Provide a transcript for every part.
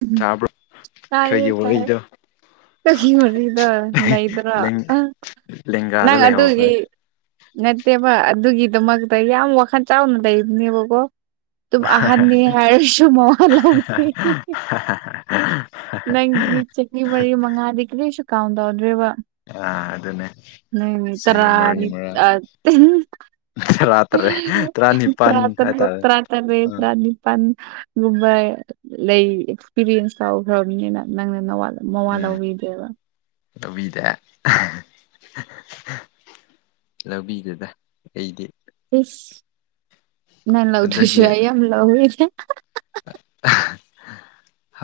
ꯎꯝ ꯆꯥꯕ꯭ꯔꯣ ꯑꯩꯈꯣꯏꯒꯤ ꯋꯥꯔꯤꯗꯣ ꯆꯍꯤ ꯃꯔꯤꯗ ꯅꯗ꯭ꯔꯥ ꯂꯦꯡ ꯑ ꯂꯦꯡꯒꯥꯗ ꯅꯪ ꯂꯩꯍꯧꯈ꯭ꯔꯦ ꯑꯗꯨꯒꯤ ꯅꯠꯇꯦꯕ ꯑꯗꯨꯒꯤꯗꯃꯛꯇ ꯌꯥꯝ ꯋꯥꯈꯜ ꯆꯥꯎꯅ ꯂꯩꯕꯅꯦꯕꯀꯣ ꯇꯨ ꯑꯍꯔꯅꯤ ꯍꯥꯏꯔꯁꯨ ꯃꯋꯥ ꯂꯧꯗꯦ [unintelligible] ꯅꯪꯒꯤ ꯆꯅꯤ ꯃꯔꯤ ꯃꯉꯥꯗꯤ ꯀ ꯂꯩꯁꯨ ꯀꯥꯎꯗꯧꯗ꯭ꯔꯦꯕ ꯑ ꯑꯗꯨꯗꯅꯦꯦ ꯅ ꯇꯅꯤ ꯇꯔꯥ ꯇꯔꯦꯠ ꯇꯔꯥꯅꯤꯄꯥꯜ ꯇꯔꯥꯇꯔ ꯍꯥꯏꯇꯥꯔꯦ ꯇꯔꯥ ꯇꯔꯦ ꯑꯥ ꯇꯔꯥꯅꯤ ꯄꯟ ꯒꯨꯝꯕ ꯂꯩ ꯑꯦꯛꯁꯄꯤꯔꯤꯌꯦꯟꯁ ꯇꯧꯈ꯭ꯔꯕꯅꯤꯅ ꯅꯪꯅ ꯅ ꯋꯥꯠꯂ ꯃꯃꯥ ꯂꯧꯕꯤꯗꯦꯕ ꯂꯕꯤꯗꯦ ꯂꯧꯕꯤꯅꯨꯗ ꯑꯩꯗꯤ ꯏꯁ ꯅꯪ ꯂꯧꯗ꯭ꯔꯥꯁꯨ ꯑꯗꯨꯒꯤ ꯑꯩ ꯌꯥꯝ ꯂꯧꯕꯤꯒꯦ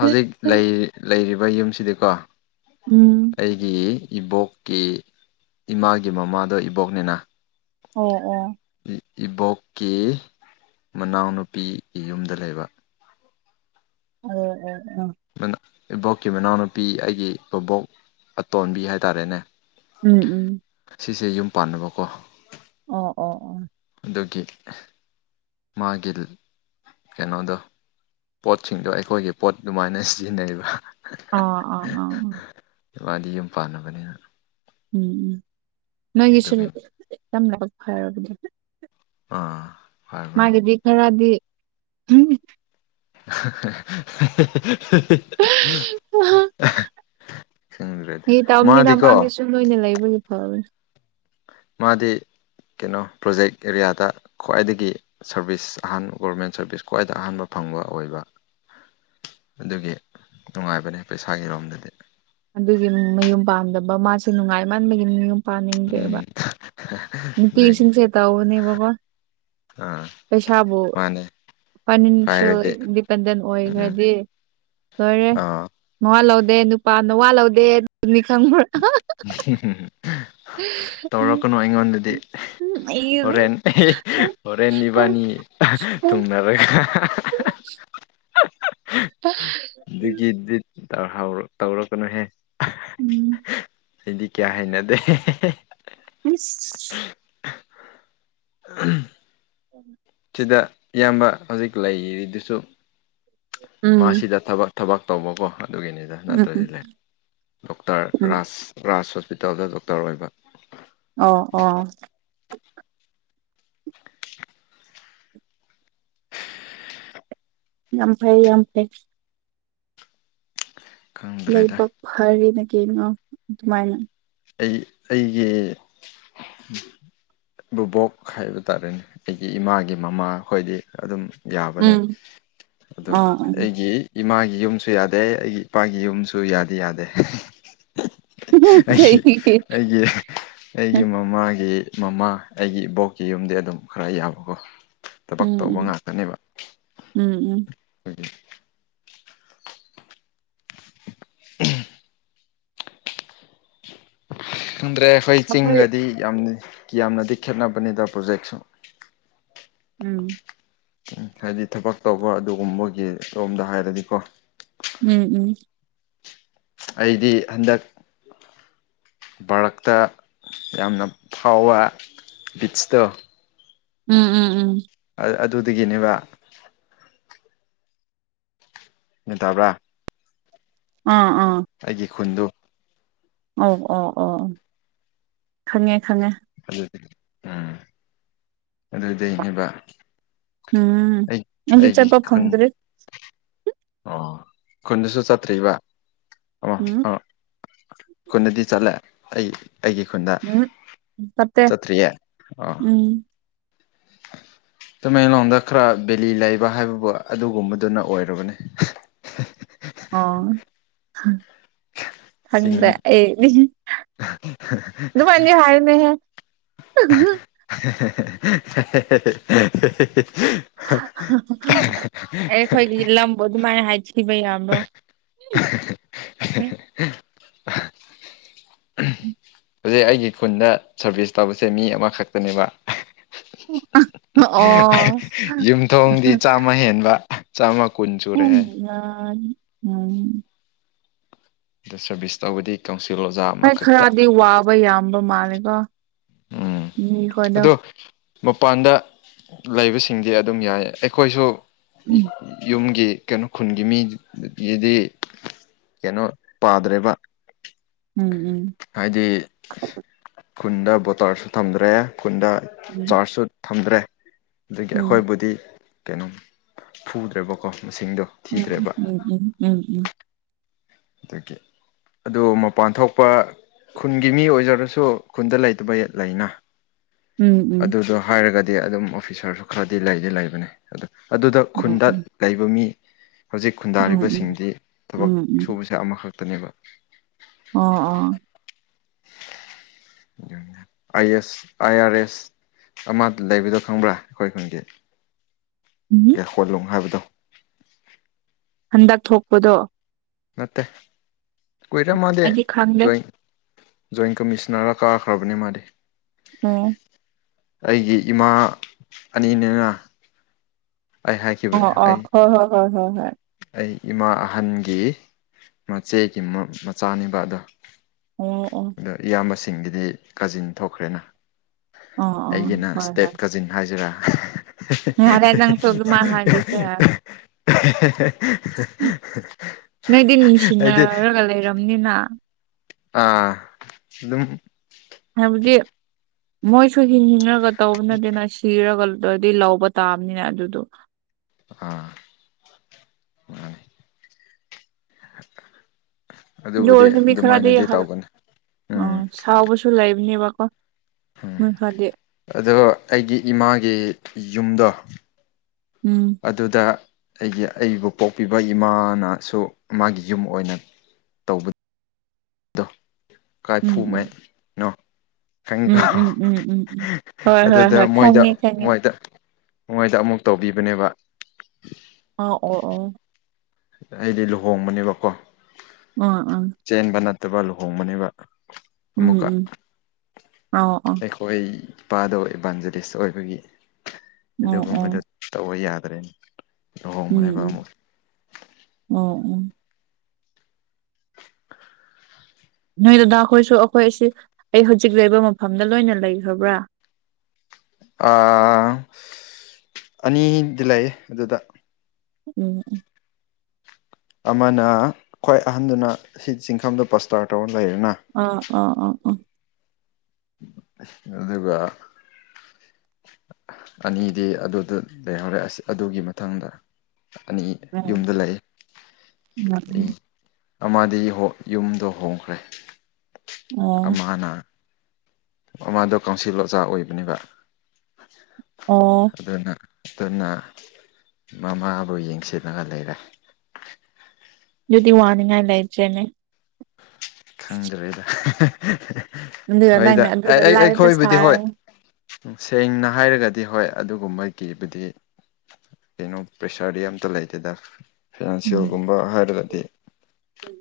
ꯎꯝ ꯑꯣ ꯑꯣ ꯑꯣ ꯂꯩꯔꯤ ꯂꯩꯔꯤꯕ ꯌꯨꯝꯁꯤꯗꯤꯀꯣ ꯎꯝ ꯑꯩꯒꯤ ꯏꯕꯣꯛꯀꯤ ꯏꯃꯥꯒꯤ ꯃꯃꯥꯗꯣ ꯏꯕꯣꯛꯅꯤꯅ ꯑꯣ ꯑꯣ ꯏꯕꯣꯛꯀꯤ ꯃꯅꯥꯎꯅꯨꯄꯤꯒꯤ ꯌꯨꯝꯗ ꯂꯩꯕ ꯑ ꯑ ꯏꯕꯣꯛꯀꯤ ꯃꯅꯥꯎꯅꯨꯄꯤ ꯑꯩꯒꯤ ꯕꯕꯣꯛ ꯑꯇꯣꯟꯕꯤ ꯍꯥꯏꯇꯥꯔꯦꯅꯦ ꯎꯝ ꯎꯝ ꯁꯤꯁꯦ ꯌꯨꯝ ꯄꯥꯟꯅꯕꯀꯣ ꯑꯣ ꯑꯣ ꯑꯣ ꯑꯗꯨꯒꯤ ꯃꯥꯒꯤ ꯀꯩꯅꯣꯗꯣ ꯄꯣꯠꯁꯤꯡꯗꯣ ꯑꯩꯈꯣꯏꯒꯤ ꯄꯣꯠ ꯑꯗꯨꯃꯥꯏꯅ ꯁꯤꯖꯤꯟꯅꯩꯔꯤꯕ ꯑꯥ-ꯑꯥ-ꯑꯥ ꯏꯃꯥꯗꯤ ꯌꯨꯝ ꯄꯥꯟꯂꯕꯅꯤꯅ ꯎꯝ ꯎꯝ ꯅꯣꯏꯒꯤꯁꯨ ꯑꯗꯨꯒꯤ ꯌꯥꯝ ꯂꯥꯏꯕꯛ ꯐꯔꯥꯕꯅꯦ ꯑꯥ ꯍꯥꯏꯕꯅꯦ ꯃꯥꯒꯤꯗꯤ ꯈꯔꯗꯤ [unintelligible] ꯍ ꯈꯪꯗ꯭ꯔꯦꯗꯤ ꯇ ꯑꯝ ꯇ ꯃꯥꯗꯤꯀꯣ ꯃꯥꯒꯦ ꯂꯣꯏꯅ ꯂꯩꯕꯒꯤ ꯐꯕꯅꯦ ꯃꯥꯗꯤ ꯀꯩꯅꯣ ꯄ꯭ꯔꯣꯖꯦꯛ ꯑꯦꯔꯤꯌꯥꯗ ꯈ꯭ꯋꯥꯏꯗꯒꯤ ꯁꯔꯚꯤꯁ ꯑꯍꯥꯟꯕ ꯒꯣꯔꯃꯦꯟ ꯁꯔꯚꯤꯁ ꯈ꯭ꯋꯥꯏꯗ ꯑꯍꯥꯟꯕ ꯐꯪꯕ ꯑꯣꯏꯕ ꯑꯗꯨꯒꯤ ꯅꯨꯡꯉꯥꯏꯕꯅꯦ ꯄꯩꯁꯥꯒꯤꯔꯣꯝꯗꯗꯤ ꯑꯗꯨꯒꯤ ꯃꯌꯨꯝ ꯄꯥꯟꯝꯗꯕ ꯃꯥꯁꯦ ꯅꯨꯡꯉꯥꯏ ꯃꯟꯕꯒꯤ ꯃꯌꯨꯝ ꯄꯥꯟꯅꯤꯡꯗ꯭ꯔꯦꯕ ꯍ [unintelligible] ꯄꯄꯤꯔꯁꯤꯡ ꯁꯦꯇꯧꯕꯅꯦꯕꯀꯣ ꯑꯥ ꯃꯥꯅꯦ ꯐꯥꯏꯅꯥꯟꯁꯤꯌꯦꯜ ꯍꯥꯏꯔꯗꯤ ꯏꯟꯗꯤꯄꯦꯟꯗꯦꯟ ꯎꯝ ꯑꯣꯏꯈ꯭ꯔꯗꯤ ꯂꯣꯏꯔꯦ ꯑꯥ ꯃꯋꯥ ꯂꯧꯗꯦ ꯅꯨꯄꯥ ꯅꯋꯥꯠꯃ ꯂꯧꯗꯦ ꯑꯗꯨꯅꯤ ꯈꯪꯕ꯭ꯔꯥ ꯎꯝ ꯇꯧꯔꯛꯀꯅꯨ ꯑꯩꯉꯣꯟꯗꯗꯤ ꯑꯩ ꯍꯣꯔꯦꯟ ꯎꯝ ꯍꯣꯔꯦꯟ ꯏꯁ ꯏꯕꯥꯅꯤ ꯊꯨꯡꯅꯔ [unintelligible] ꯑꯗꯨꯒꯤꯗꯤ ꯇꯧꯔꯛꯀꯅꯨꯍꯦ ꯑꯩꯗꯤ ꯀꯌꯥ ꯍꯩꯅꯗꯦ ꯎꯝ ꯎꯝ [inaudible] ꯁꯤꯗ ꯏꯌꯥꯝꯕ ꯍꯧꯖꯤꯛ ꯂꯩꯔꯤꯗꯨꯁꯨ ꯃꯥꯁꯤꯗ ꯊꯕꯛ ꯊꯕꯛ ꯇꯧꯕꯀꯣ ꯑꯗꯨꯒꯤꯅꯤꯗ ꯎꯝ ꯅꯠꯇ꯭ꯔꯗꯤ ꯎꯝ ꯂꯩ ꯗꯣꯛꯇꯔ ꯎꯝ ꯔꯥꯁ ꯔꯥꯁ ꯍꯣꯁꯄꯤꯇꯥꯜꯗ ꯗꯣꯛꯇꯔ ꯑꯣꯏꯕ ꯑꯣ ꯑꯣ ꯌꯥꯝ ꯐꯩ ꯌꯥꯝ ꯐꯩ ꯈꯪꯗ꯭ꯔꯦꯗ ꯂꯩꯕꯥꯛ ꯐꯔꯤꯅ ꯀꯩꯅꯣ ꯑꯗꯨꯃꯥꯏꯅ ꯑꯩ ꯑꯩꯒꯤ ꯕꯕꯣꯛ ꯍꯥꯏꯕ ꯇꯥꯔꯦꯅꯦ ꯑꯩꯒꯤ ꯏꯃꯥꯒꯤ ꯃꯃꯥ ꯑꯩꯈꯣꯏꯗꯤ ꯑꯗꯨꯝ ꯌꯥꯕꯅꯦ ꯎꯝ ꯑꯗꯣ ꯑꯥ ꯑꯥ ꯑꯩꯒꯤ ꯏꯃꯥꯒꯤ ꯌꯨꯝꯁꯨ ꯌꯥꯗꯦ ꯑꯩꯒꯤ ꯏꯄꯥꯒꯤ ꯌꯨꯝꯁꯨ ꯌꯥꯗꯤ ꯌꯥꯗꯦ ꯑꯩꯒꯤ ꯀꯩꯒꯤ ꯑꯩꯒꯤ ꯑꯩꯒꯤ ꯃꯃꯥꯒꯤ ꯃꯃꯥ ꯑꯩꯒꯤ ꯏꯕꯣꯛꯀꯤ ꯌꯨꯝꯗꯤ ꯑꯗꯨꯝ ꯈꯔ ꯌꯥꯕꯀꯣ ꯊꯕꯛ ꯇꯧꯕ ꯎꯝ ꯎꯝ ꯎꯝ ꯎꯝ ꯑꯗꯨ ꯎꯝ ꯈꯪꯗ꯭ꯔꯦ ꯑꯩꯈꯣꯏ ꯆꯤꯡꯒꯗꯤ ꯌꯥꯝ ꯌꯥꯝꯅꯗꯤ ꯈꯦꯠꯅꯕꯅꯤꯗ ꯄ꯭ꯔꯣꯖꯦꯛꯁꯨ ꯎꯝ ꯍꯥꯏꯗꯤ ꯊꯕꯛ ꯇꯧꯕ ꯑꯗꯨꯒꯨꯝꯕꯒꯤ ꯔꯣꯝꯗ ꯍꯥꯏꯔꯗꯤꯀꯣ ꯎꯝ ꯎꯝ ꯑꯩꯗꯤ ꯍꯟꯗꯛ ꯚꯥꯔꯛꯇ ꯌꯥꯝꯅ ꯐꯥꯎꯕ ꯕꯤꯠꯁꯇꯣ ꯎꯝ ꯎꯝ ꯎꯝ ꯑꯗꯨꯗꯒꯤꯅꯦꯕ ꯅ ꯇꯥꯕ꯭ꯔꯥ ꯑꯥ ꯑꯥ ꯑꯩꯒꯤ ꯈꯨꯟꯗꯨ ꯑꯧ ꯑꯣ ꯑꯣ ꯈꯪꯉꯦ ꯈꯪꯉꯦ ꯑꯗꯨꯗꯤ ꯎꯝ ꯑꯗꯨꯗꯩꯅꯦꯕ ꯎꯝ ꯑꯩ ꯑꯩꯗꯤ ꯑꯩꯒꯤ ꯆꯠꯄ ꯈꯨꯟ ꯐꯪꯗ꯭ꯔꯤ ꯑꯣ ꯈꯨꯟꯗꯁꯨ ꯆꯠꯇ꯭ꯔꯤꯕ ꯑꯣ ꯎꯝ ꯑꯣ ꯈꯨꯟꯗꯗꯤ ꯆꯠꯂꯦ ꯑꯩ ꯑꯩꯒꯤ ꯈꯨꯟꯗ ꯎꯝ ꯆꯠꯇꯦ ꯆꯠꯇ꯭ꯔꯤꯌꯦ ꯑ ꯎꯝ ꯇꯃꯦꯡꯂꯣꯡꯗ ꯈꯔ ꯕꯦꯂꯤ ꯂꯩꯕ ꯍꯥꯏꯕꯕꯨ ꯑꯗꯨꯒꯨꯝꯕꯗꯨꯅ ꯑꯣꯏꯔꯕꯅꯤ ꯑꯣ ꯈꯪ ꯆꯤꯡ ꯈꯪꯗ꯭ꯔꯦ ꯑꯩꯗꯤ ꯑꯗꯨꯃꯥꯏꯗꯤ ꯍꯥꯏꯅꯨꯍꯦ [unintelligible] ꯑꯩꯈꯣꯏꯒꯤ ꯂꯝꯕꯨ ꯑꯗꯨꯃꯥꯏꯅ ꯍꯥꯏꯊꯤꯕ ꯌꯥꯕ꯭ꯔꯣ [inaudible] ꯍꯧꯖꯤꯛ ꯑꯩꯒꯤ ꯈꯨꯟꯗ ꯁꯥꯔꯚꯤꯁ ꯇꯧꯕꯁꯦ ꯃꯤ ꯑꯃꯈꯛꯇꯅꯦꯕ ꯑꯣ ꯌꯨꯝꯊꯣꯡꯗꯤ ꯆꯥꯝꯃ ꯍꯦꯟꯕ ꯆꯥꯝꯃꯀꯨꯟ ꯁꯨꯔꯦꯍꯦ [unintelligible] ꯎꯝ ꯁꯤꯗ ꯁꯔꯚꯤꯁ ꯇꯧꯕꯗꯤ ꯀꯥꯎꯟꯁꯤꯜ ꯑꯣꯖꯥ ꯍꯣꯏ ꯑꯃꯈꯛꯇ ꯈꯔꯗꯤ [unintelligible] ꯌꯥꯝꯕ ꯃꯥꯜꯂ‌ꯦꯀꯣ ꯎꯝ ꯑꯗꯣ ꯃꯄꯥꯟꯗ ꯂꯩꯕꯁꯤꯡꯗꯤ ꯑꯗꯨꯝ ꯌꯥꯏ ꯑꯩꯈꯣꯏꯁꯨ ꯌꯨ ꯎꯝ ꯌꯨꯝꯒꯤ ꯀꯩꯅꯣ ꯈꯨꯟꯒꯤ ꯃꯤ ꯒꯤꯗꯤ ꯀꯩꯅꯣ ꯄꯥꯗ꯭ꯔꯦꯕ ꯎꯝ ꯎꯝ ꯍꯥꯏꯗꯤ ꯈꯨꯟꯗ ꯕꯣꯇꯥꯔꯁꯨ ꯊꯝꯗ꯭ꯔꯦ ꯈꯨꯟꯗ ꯆꯥꯔꯖ ꯁꯨꯠ ꯊꯝꯗ꯭ꯔꯦ ꯑꯗꯒꯤ ꯎꯝ ꯎꯝ ꯑꯩꯈꯣꯏꯕꯨꯗꯤ ꯀꯩꯅꯣ ꯐꯨꯗ꯭ꯔꯦꯕꯀꯣ ꯃꯁꯤꯡꯗꯣ ꯊꯤꯗ꯭ꯔꯦꯕ [unintelligible] ꯗꯒꯤ ꯑꯗꯨ ꯃꯄꯥꯟ ꯊꯣꯛꯄ ꯈꯨꯟꯒꯤ ꯃꯤ ꯑꯣꯏꯖꯔꯁꯨ ꯈꯨꯟꯗ ꯂꯩꯇꯕ ꯂꯩꯅ ꯎꯝ ꯎꯝ ꯎꯝ ꯎꯝ ꯑꯗꯨꯗ‌ꯣ ꯍꯥꯏꯔꯒꯗꯤ ꯑꯗꯨꯝ ꯑꯣꯐꯤꯁꯥꯔꯁꯨ ꯈꯔꯗꯤ ꯂꯩꯗꯤ ꯂꯩꯕꯅꯤ ꯑꯗ ꯑꯗꯨꯗ ꯑꯣ ꯈꯨꯟꯗ ꯎꯝ ꯂꯩꯕ ꯃꯤ ꯍꯧꯖꯤꯛ ꯎꯝ ꯎꯝ ꯈꯨꯟꯗꯥꯔꯤꯕꯁꯤꯡꯗꯤ ꯊꯕꯛ ꯎꯝ ꯎꯝ ‌ꯁ‌ꯦ ꯑꯃꯈꯛꯇꯅꯦꯕ ꯑꯣ ꯑꯣ [inaudible] [unintelligible] ꯑꯥꯏ ꯑꯦꯁ ꯑꯥꯏ ꯑꯥꯔ ꯑꯦꯁ ꯑꯃ ꯂꯩꯕꯗꯣ ꯈꯪꯕ꯭ꯔꯥ ꯑꯩꯈꯣꯏ ꯈꯨꯟꯒꯤ [unintelligible] ꯍꯣꯠꯂꯣꯡ ꯍꯥꯏꯕꯗꯣ ꯍꯟꯗꯛ ꯊꯣꯛꯄꯗꯣ ꯅꯠꯇꯦ ꯀꯨꯏꯔ‌ꯦ ꯃꯥꯗꯤ ꯑꯩꯗꯤ ꯈꯪꯗꯦ ꯖꯣꯏꯟ ꯖꯣꯏꯟ ꯀꯃꯤꯁꯅꯔ ꯀꯥꯈ꯭ꯔꯕꯅꯦ ꯃꯥꯗꯤ ꯑꯣ ꯑꯩꯒꯤ ꯏꯃꯥ ꯑꯅꯤꯅ‌ꯦꯅ ꯑꯣ ꯑꯣ ꯑꯩ ꯍꯣꯏ ꯍꯣꯏ ꯍꯣꯏ ꯍꯣꯏ ꯍꯣꯏ ꯑꯩ ꯏꯃꯥ ꯑꯍꯟꯒꯤ ꯃꯆꯦꯒꯤ ꯃ ꯃꯆꯥꯅꯤꯕ ꯑꯗꯣ ꯑꯣ ꯑꯣ ꯑꯗꯣ ꯏꯌꯥꯝꯕꯁꯤꯡꯒꯤꯗꯤ ꯀꯥꯖꯤꯟ ꯊꯣꯛꯈ꯭ꯔꯦꯅ ꯑꯣ ꯑꯣ ꯑꯩꯒꯤꯅ ꯍꯣꯏ ꯍꯣꯏ ꯏꯁꯇꯦꯞ ꯀꯖꯤꯟ ꯍꯥꯏꯁꯤꯔꯥ ꯌꯥꯔꯦ ꯅꯪꯁꯨ ꯗꯨꯃꯥꯏ ꯍꯥꯥꯏꯕꯁꯨ ꯌꯥꯏ ꯅ‌ꯣꯏꯗꯤ ꯍꯥꯏꯗꯤ ꯅꯨꯡꯁꯤꯅꯔꯒ ꯂꯩꯔꯝꯅꯤꯅ ꯑ ꯑꯗꯨꯝ ꯍꯥꯏꯕꯗꯤ ꯃꯣꯏꯁꯨ ꯍꯤꯡꯅꯤꯡꯔꯒ ꯇꯧꯕ ꯅꯠꯇ‌ꯦꯅ ꯁꯤꯔꯒ ꯗ‌ꯣꯏꯗꯤ ꯂꯧꯕ ꯇꯥꯕꯅꯤꯅ ꯑꯗꯨꯗꯣ ꯑꯥ ꯃꯥꯅꯤ ꯑꯗꯨꯕꯨꯗꯤ ꯑꯗꯨꯃꯥꯏꯅꯗꯤ ꯇꯧꯒꯅꯤ ꯎꯝ ꯑꯣ ꯁꯥꯎꯕꯁꯨ ꯂꯩꯕꯅꯦꯕꯀꯣ ꯅꯣꯏ ꯈꯔꯗꯤ ꯑꯗꯨꯒ ꯑꯩꯒꯤ ꯏꯃꯥꯒꯤ ꯌꯨꯝꯗꯣ ꯎꯝ ꯑꯗꯨꯗ ꯑꯩꯒꯤ ꯑꯩꯕꯨ ꯄꯣꯛꯄꯤꯕ ꯏꯃꯥꯅꯁꯨ ꯃꯥꯒꯤ ꯌꯨꯝ ꯑꯣꯏꯅ ꯇꯧꯕꯗꯣ ꯎꯝ ꯀꯥꯏꯐꯨꯉꯥꯏꯅꯣ ꯎꯝ ꯎꯝ ꯈꯪꯉꯤꯀꯣ ꯎꯝ ꯎꯝ ꯎꯝ ꯎꯝ ꯍꯣꯏ ꯍꯣꯏ ꯑꯗꯨꯗ ꯍꯣꯏ ꯃꯣꯏꯗ ꯈꯪꯉꯦ ꯈꯪꯉꯦ ꯃꯣꯏꯗ ꯃꯣꯏꯗ ꯑꯃꯨꯛ ꯇꯧꯕꯤꯕꯅꯦꯕ ꯑ ꯑꯣ ꯑꯣ ꯑꯩꯗꯤ ꯂꯨꯍꯣꯡꯕꯅꯦꯕꯀꯣ ꯎ ꯎ ꯆꯦꯟꯕ ꯅꯠꯇꯕ ꯂꯨꯍꯣꯡꯕꯅꯦꯕ ꯑꯃꯨꯛꯀ ꯎꯝ ꯎꯝ ꯑꯣ ꯑꯣ ꯑꯩꯈꯣꯏ ꯏꯄꯥꯗꯣ ꯏꯕꯥꯟꯖꯂꯤꯁ ꯑꯣꯏꯕꯒꯤ ꯑꯣ ꯑꯗꯨꯒꯨꯝꯕꯗ ꯑꯣ ꯇꯧꯕ ꯌꯥꯗ꯭ꯔꯦꯅꯦ ꯂꯨꯍꯣꯡꯕꯅꯦꯕ ꯎꯝ ꯑꯃꯨꯛ ꯎꯝ ꯑꯣ ꯑꯣ ꯅꯣꯏ ꯗꯗꯥ ꯍꯈꯣꯏꯁꯨ ꯑꯩꯈꯣꯏꯁꯤ ꯑꯩ ꯍꯧꯖꯤꯛ ꯂꯩꯕ ꯃꯐꯝꯗ ꯂꯣꯏꯅ ꯂꯩꯈ꯭ꯔꯕ꯭ꯔꯥ ꯑꯅꯤꯗꯤ ꯂꯩꯌꯦ ꯑꯗꯨꯗ ꯎꯝ ꯎꯝ ꯑꯃꯅ ꯈ꯭ꯋꯥꯏ ꯑꯍꯟꯗꯨꯅ ꯍꯤꯠ ꯆꯤꯡꯈꯝꯗ ꯄꯁꯇꯥꯔ ꯇꯧꯔ ꯂꯩꯔꯦꯅ ꯎ ꯎ ꯎ ꯎꯝ ꯑꯗꯨꯒ ꯑꯅꯤꯗꯤ ꯑꯗꯨꯗ ꯂꯩꯍꯧꯔꯦ ꯑꯁ ꯑꯗꯨꯒꯤ ꯃꯊꯪꯗ ꯑꯅꯤ ꯑꯥ ꯌꯨꯝꯗ ꯂꯩ ꯑꯩ ꯑꯃꯗꯤ ꯌꯨꯝꯗꯣ ꯍꯣꯡꯈ꯭ꯔꯦ ꯑꯣ ꯑꯃꯅ ꯃꯃꯗꯣ ꯀꯥꯎꯟꯁꯤꯜ ꯑꯣꯖꯥ ꯑꯣꯏꯕꯅꯦꯕ ꯑꯣ ꯑꯗꯨꯅ ꯑꯗꯨꯟꯅ ꯃꯃꯥꯕꯨ ꯌꯦꯡꯁꯤꯜꯂꯒ ꯂꯩꯔꯦ ꯑꯗꯨꯗꯤ ꯋꯥꯅꯤꯡꯉꯥꯏ ꯂꯩꯇꯔ‌ꯦꯅ‌ꯦ ꯈꯪꯗ꯭ꯔꯦꯗ ꯑꯗꯨꯒ ꯍꯣꯏꯗ ꯅꯪꯅ ꯑꯗꯨꯗ ꯑꯩ ꯂꯥꯏꯕ ꯑꯩꯈꯣꯏꯕꯨꯗꯤ ꯍꯣꯏ ꯁꯥꯔꯒ [unintelligible] ꯁꯦꯡꯅ ꯍꯥꯏꯔꯒꯗꯤ ꯍꯣꯏ ꯑꯗꯨꯒꯨꯝꯕꯒꯤꯕꯨꯗꯤ ꯀꯩꯅꯣ ꯄ꯭ꯔꯦꯁꯔꯗꯤ ꯑꯃꯇ ꯂꯩꯇꯦꯗ ꯎꯝ ꯐꯤꯅꯥꯟꯁꯤꯌꯦꯜꯒꯨꯝꯕ ꯍꯥꯏꯔꯒꯗꯤ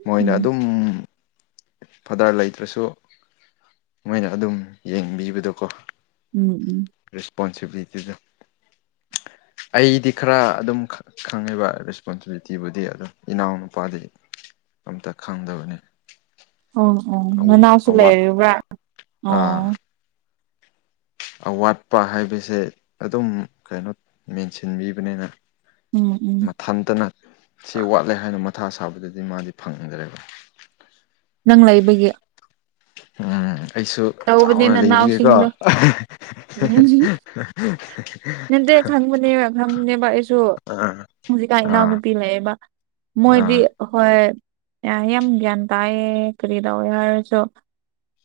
ꯃꯣꯏꯅ ꯎꯝ ꯑꯗꯨꯝ ꯐꯗꯥꯔ ꯂꯩꯇ꯭ꯔꯁꯨ ꯃꯣꯏꯅ ꯑꯗꯨꯝ ꯌꯦꯡꯕꯤꯕꯗꯣꯀꯣ ꯎꯝ ꯎꯝ ꯔꯦꯁꯄꯣꯟꯁꯤꯕꯤꯂꯤꯇꯤꯗ ꯑꯩꯗꯤ ꯈꯔ ꯑꯗꯨꯝ ꯈꯪꯉꯤꯕ ꯔꯦꯁꯄꯣꯟꯁꯤꯕꯤꯂꯤꯇꯤꯕꯨꯗꯤ ꯑꯗꯨꯝ ꯏꯅꯥꯎꯅꯨꯄꯥꯗꯤ ꯑꯃꯇ ꯈꯪꯗꯕꯅꯤ ꯑꯣ ꯑꯣ ꯅꯥꯅꯎꯁꯨ ꯑꯋꯥꯠ ꯂꯩꯕ꯭ꯔ ꯑꯣ ꯑꯋꯥꯠꯄ ꯍꯥꯏꯕꯁꯦ ꯑꯗꯨꯝ ꯀꯩꯅꯣ ꯃꯦꯟꯁꯤꯟꯕꯤꯕꯅꯤꯅ ꯎꯝ ꯎꯝ ꯃꯊꯟꯇꯅ ꯁꯤ ꯋꯥꯠꯂꯦ ꯍꯥꯏꯅ ꯃꯊꯥ ꯁꯥꯕꯗꯗꯤ ꯃꯥꯗꯤ ꯐꯪꯗ꯭ꯔꯦꯕ ꯅꯪ ꯂꯩꯕꯒꯤ ꯎꯝ ꯑꯩꯁꯨ ꯇꯧꯕꯅꯦ ꯆꯥꯎꯅ ꯂꯩꯕꯒꯤꯀꯣ ꯅꯅꯥꯎꯁꯤꯡꯗꯣ ꯎꯝ ꯅꯠꯇꯦ ꯈꯪꯕꯅꯦꯕ ꯈꯪꯕꯅꯦꯕ ꯑꯩꯁꯨ ꯑꯥ ꯍꯧꯖꯤꯛꯀꯥꯟ ꯑꯥ ꯏꯅꯥꯎꯅꯨꯄꯤ ꯂꯩꯕ ꯃꯣꯏꯗꯤ ꯑꯥ ꯍꯍꯣꯏ ꯌꯥ ꯌꯥꯝ ꯒ꯭ꯌꯥꯟ ꯇꯥꯏꯌꯦ ꯀꯔꯤ ꯇꯧꯋꯦ ꯍꯥꯏꯔꯁꯨ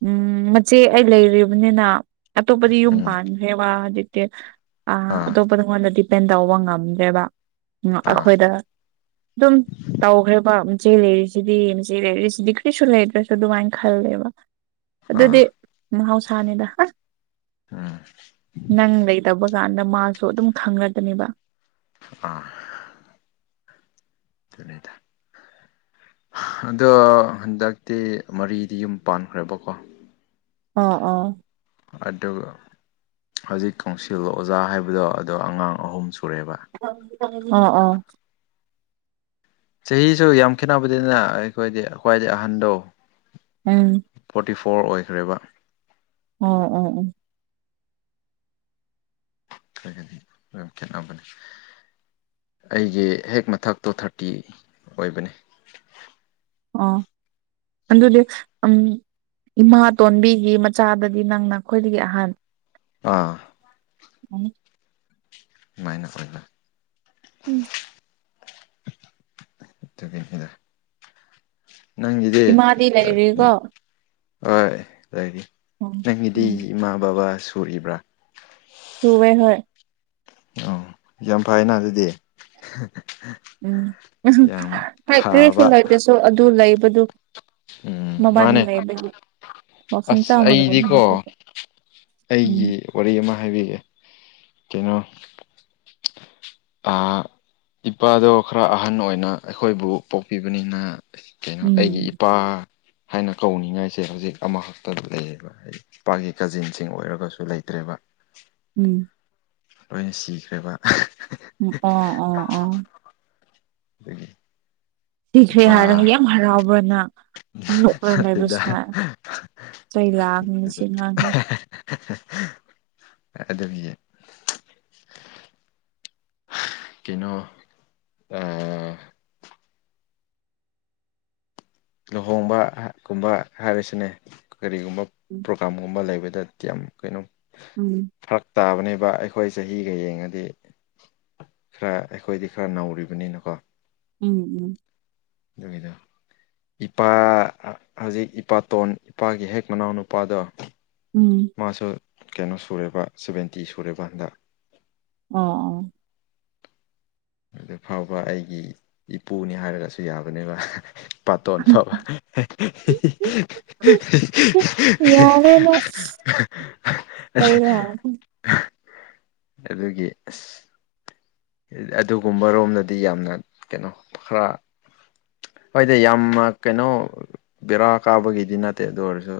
ꯎꯝ ꯆꯦ ꯑꯩ ꯂꯩꯔꯤꯕꯅꯤꯅ ꯑꯇꯣꯞꯄꯗꯤ ꯌꯨꯝ ꯎꯝ ꯄꯥꯟꯈ꯭ꯔꯦꯕ ꯍꯧꯖꯤꯛꯇꯤ ꯑ ꯑꯥ ꯑꯇꯣꯞ ꯑꯩꯉꯣꯟꯗ ꯗꯤꯄꯦꯟ ꯇꯧꯕ ꯉꯝꯗ꯭ꯔꯦꯕ ꯑꯥ ꯑꯩꯈꯣꯏꯗ ꯑꯗꯨꯝ ꯇꯧꯈ꯭ꯔꯦꯕ ꯃꯦꯆꯦ ꯂꯩꯔꯤꯁꯤꯗꯤ ꯃꯦꯆꯦ ꯂꯩꯔꯤꯁꯤꯗꯤ ꯀꯔꯤꯁꯨ ꯂꯩꯇ꯭ꯔꯁꯨ ꯑꯗꯨꯃꯥꯏꯅ ꯈꯜꯂꯦꯕ ꯑꯗꯨꯗꯤ ꯑꯥ ꯃꯍꯥꯎꯁꯥꯅꯤꯗ ꯎꯝ ꯅꯪ ꯂꯩꯇꯕ ꯀꯥꯟꯗ ꯃꯥꯁꯨ ꯑꯗꯨꯝ ꯈꯪꯉꯛꯒꯅꯦꯕ ꯑꯥ ꯑꯗꯨꯅꯤꯗ ꯑꯗꯣ ꯍꯟꯗꯛꯇꯤ ꯃꯔꯤꯗꯤ ꯌꯨꯝ ꯄꯥꯟꯈ꯭ꯔꯦꯕꯀꯣ ꯑꯣ ꯑꯣ ꯑꯗꯨ ꯍꯧꯖꯤꯛ ꯀꯥꯎꯁꯤꯜ ꯑꯣꯖꯥ ꯍꯥꯏꯕꯗꯣ ꯑꯗꯣ ꯑꯉꯥꯡ ꯑꯍꯨꯝ ꯁꯨꯔꯦꯕ ꯑꯣ ꯑꯣ ꯆꯍꯤꯁꯨ ꯌꯥꯝ ꯈꯦꯠꯅꯕꯗꯤꯅ ꯑꯩꯈꯣꯏꯗꯤ ꯈ꯭ꯋꯥꯏꯗꯩ ꯑꯍꯟꯗꯣ ꯎꯝ ꯐꯣꯔꯇꯤ ꯐꯣꯔ ꯑꯣꯏꯈ꯭ꯔꯦꯕ ꯎꯝ ꯎꯝ ꯎꯝ ꯈꯒꯅꯤ ꯈꯔꯥ ꯈꯦꯟꯅꯕꯅꯤ ꯑꯩꯒꯤ ꯍꯦꯛ ꯃꯊꯛꯇꯣ ꯊꯥꯔꯇꯤ ꯑꯣꯏꯕꯅꯤ ꯑꯥ ꯑꯗꯨꯗꯤ ꯎꯝ ꯏꯃꯥꯇꯣꯟꯕꯤꯒꯤ ꯃꯆꯥꯗꯗꯤ ꯅꯪꯅ ꯈꯣꯏꯗꯒꯤ ꯑꯍꯥꯟ ꯑꯥ ꯎꯝ ꯃꯥꯏꯅ ꯐꯩꯕ ꯎꯝ ꯑꯗꯨꯒꯤꯅꯤꯗ ꯅꯪꯒꯤꯗꯤ ꯏꯃꯥꯗꯤ ꯂꯩꯔꯤꯀꯣ ꯍꯣꯏ ꯂꯩꯔꯤ ꯎꯝ ꯅꯪꯒꯤꯗꯤ ꯎꯝ ꯏꯃꯥ ꯕꯕꯥ ꯁꯨꯔꯤꯕ꯭ꯔꯥ ꯁꯨꯋꯦ ꯍꯣꯏ ꯑꯣ ꯌꯥꯝ ꯐꯩꯅ ꯑꯗꯨꯗꯤ ꯎꯝ ꯎꯝ ꯌꯥꯝ ꯍꯣꯏ ꯀ꯭ꯔꯤꯁꯨ ꯐꯕ ꯂꯩꯇ꯭ꯔꯥꯁꯨ ꯑꯗꯨ ꯂꯩꯕꯗꯨ ꯎꯝ ꯃꯕꯥꯅꯤ ꯃꯥꯅꯦ ꯂꯩꯕꯒꯤ ꯋꯥꯈꯜ ꯑꯁ ꯆꯥꯎꯅ ꯑꯩꯗꯤꯀꯣ ꯂꯩꯕꯅꯤ ꯎꯝ ꯑꯩꯒꯤ ꯋꯥꯔꯤ ꯑꯃ ꯍꯥꯏꯕꯤꯒꯦ ꯀꯩꯅꯣ ꯑꯥ ꯏꯄꯥꯗꯣ ꯈꯔ ꯑꯍꯟ ꯑꯣꯏꯅ ꯑꯩꯈꯣꯏꯕꯨ ꯄꯣꯛꯄꯤꯕꯅꯤꯅ ꯀꯩꯅꯣ ꯑꯩꯒꯤ ꯎꯝ ꯏꯄꯥ ꯍꯥꯏꯅ ꯀꯧꯅꯤꯡꯉꯥꯏꯁꯦ ꯍꯧꯖꯤꯛ ꯑꯃꯈꯛꯇ ꯂꯩꯌꯦꯕ ꯍꯥꯏꯗꯤ ꯏꯄꯥꯒꯤ ꯀꯖꯤꯟꯁꯤꯡ ꯑꯣꯏꯔꯒꯁꯨ ꯂꯩꯇ꯭ꯔꯦꯕ ꯎꯝ ꯂꯣꯏꯅ ꯁꯤꯈ꯭ꯔꯦꯕ ꯑꯣ ꯑꯣ ꯑꯣ ꯑꯗꯨꯒꯤ ꯁꯤꯈ꯭ꯔꯦ ꯍꯥꯏꯔꯒ ꯏꯄꯥ ꯌꯥꯝ ꯍꯔꯥꯎꯕ꯭ꯔꯥ ꯅꯪ ꯅꯣꯛꯂꯒ ꯂꯩꯕ ꯅꯠꯇꯦꯗ ꯁꯥ ꯆꯩ ꯂꯥꯛꯀꯥꯅꯤ ꯁꯤ ꯅꯠꯇꯦꯗ ꯉꯥꯡꯁꯦ ꯑꯗꯨꯒꯤ ꯀꯩꯅꯣ ꯑꯥ ꯂꯨꯍꯣꯡꯕ ꯀꯨꯝꯕ ꯍꯥꯏꯔꯤꯁꯤꯅꯦ ꯀꯔꯤꯒꯨꯝꯕ ꯎꯝ ꯄ꯭ꯔꯣꯒꯥꯝꯒꯨꯝꯕ ꯂꯩꯕꯗꯗꯤ ꯌꯥꯝ ꯀꯩꯅꯣ ꯎꯝ ꯐꯔꯛ ꯇꯥꯕꯅꯦꯕ ꯑꯩꯈꯣꯏ ꯆꯍꯤꯒ ꯌꯦꯡꯉꯗꯤ ꯈꯔ ꯑꯩꯈꯣꯏꯗꯤ ꯈꯔ ꯅꯧꯔꯤꯕꯅꯤꯅꯀꯣ ꯎꯝ ꯎꯝ ꯑꯗꯨꯒꯤꯗꯣ ꯏꯄꯥ ꯍꯧꯖꯤꯛ ꯏꯄꯥꯇꯣꯟ ꯏꯄꯥꯒꯤ ꯍꯦꯛ ꯃꯅꯥꯎ ꯅꯨꯄꯥꯗꯣ ꯎꯝ ꯃꯥꯁꯨ ꯀꯩꯅꯣ ꯁꯨꯔꯦꯕ ꯁꯕꯦꯟꯇꯤ ꯁꯨꯔꯦꯕ ꯍꯟꯗꯛ ꯑꯣ ꯑꯣ ꯑꯗꯨ ꯐꯥꯎꯕ ꯑꯩꯒꯤ ꯏꯄꯨꯅꯤ ꯍꯥꯏꯔꯒꯁꯨ ꯌꯥꯕꯅꯦꯕ ꯄꯥꯇꯣꯟ ꯑꯣ ꯐꯕ ꯌꯥꯔꯦ ꯅꯪ ꯆꯩ ꯂꯥꯛ [inaudible] ꯑꯗꯨꯒꯤ ꯑꯗꯨꯒꯨꯝꯕꯔꯣꯝꯗꯗꯤ ꯌꯥꯝꯅ ꯀꯩꯅꯣ ꯈꯔ ꯍꯣꯏꯗꯤ ꯌꯥꯝꯅ ꯀꯩꯅꯣ ꯕꯦꯔꯥ ꯀꯥꯕꯒꯤꯗꯤ ꯅꯠꯇꯦ ꯑꯗꯨ ꯑꯣꯏꯔꯁꯨ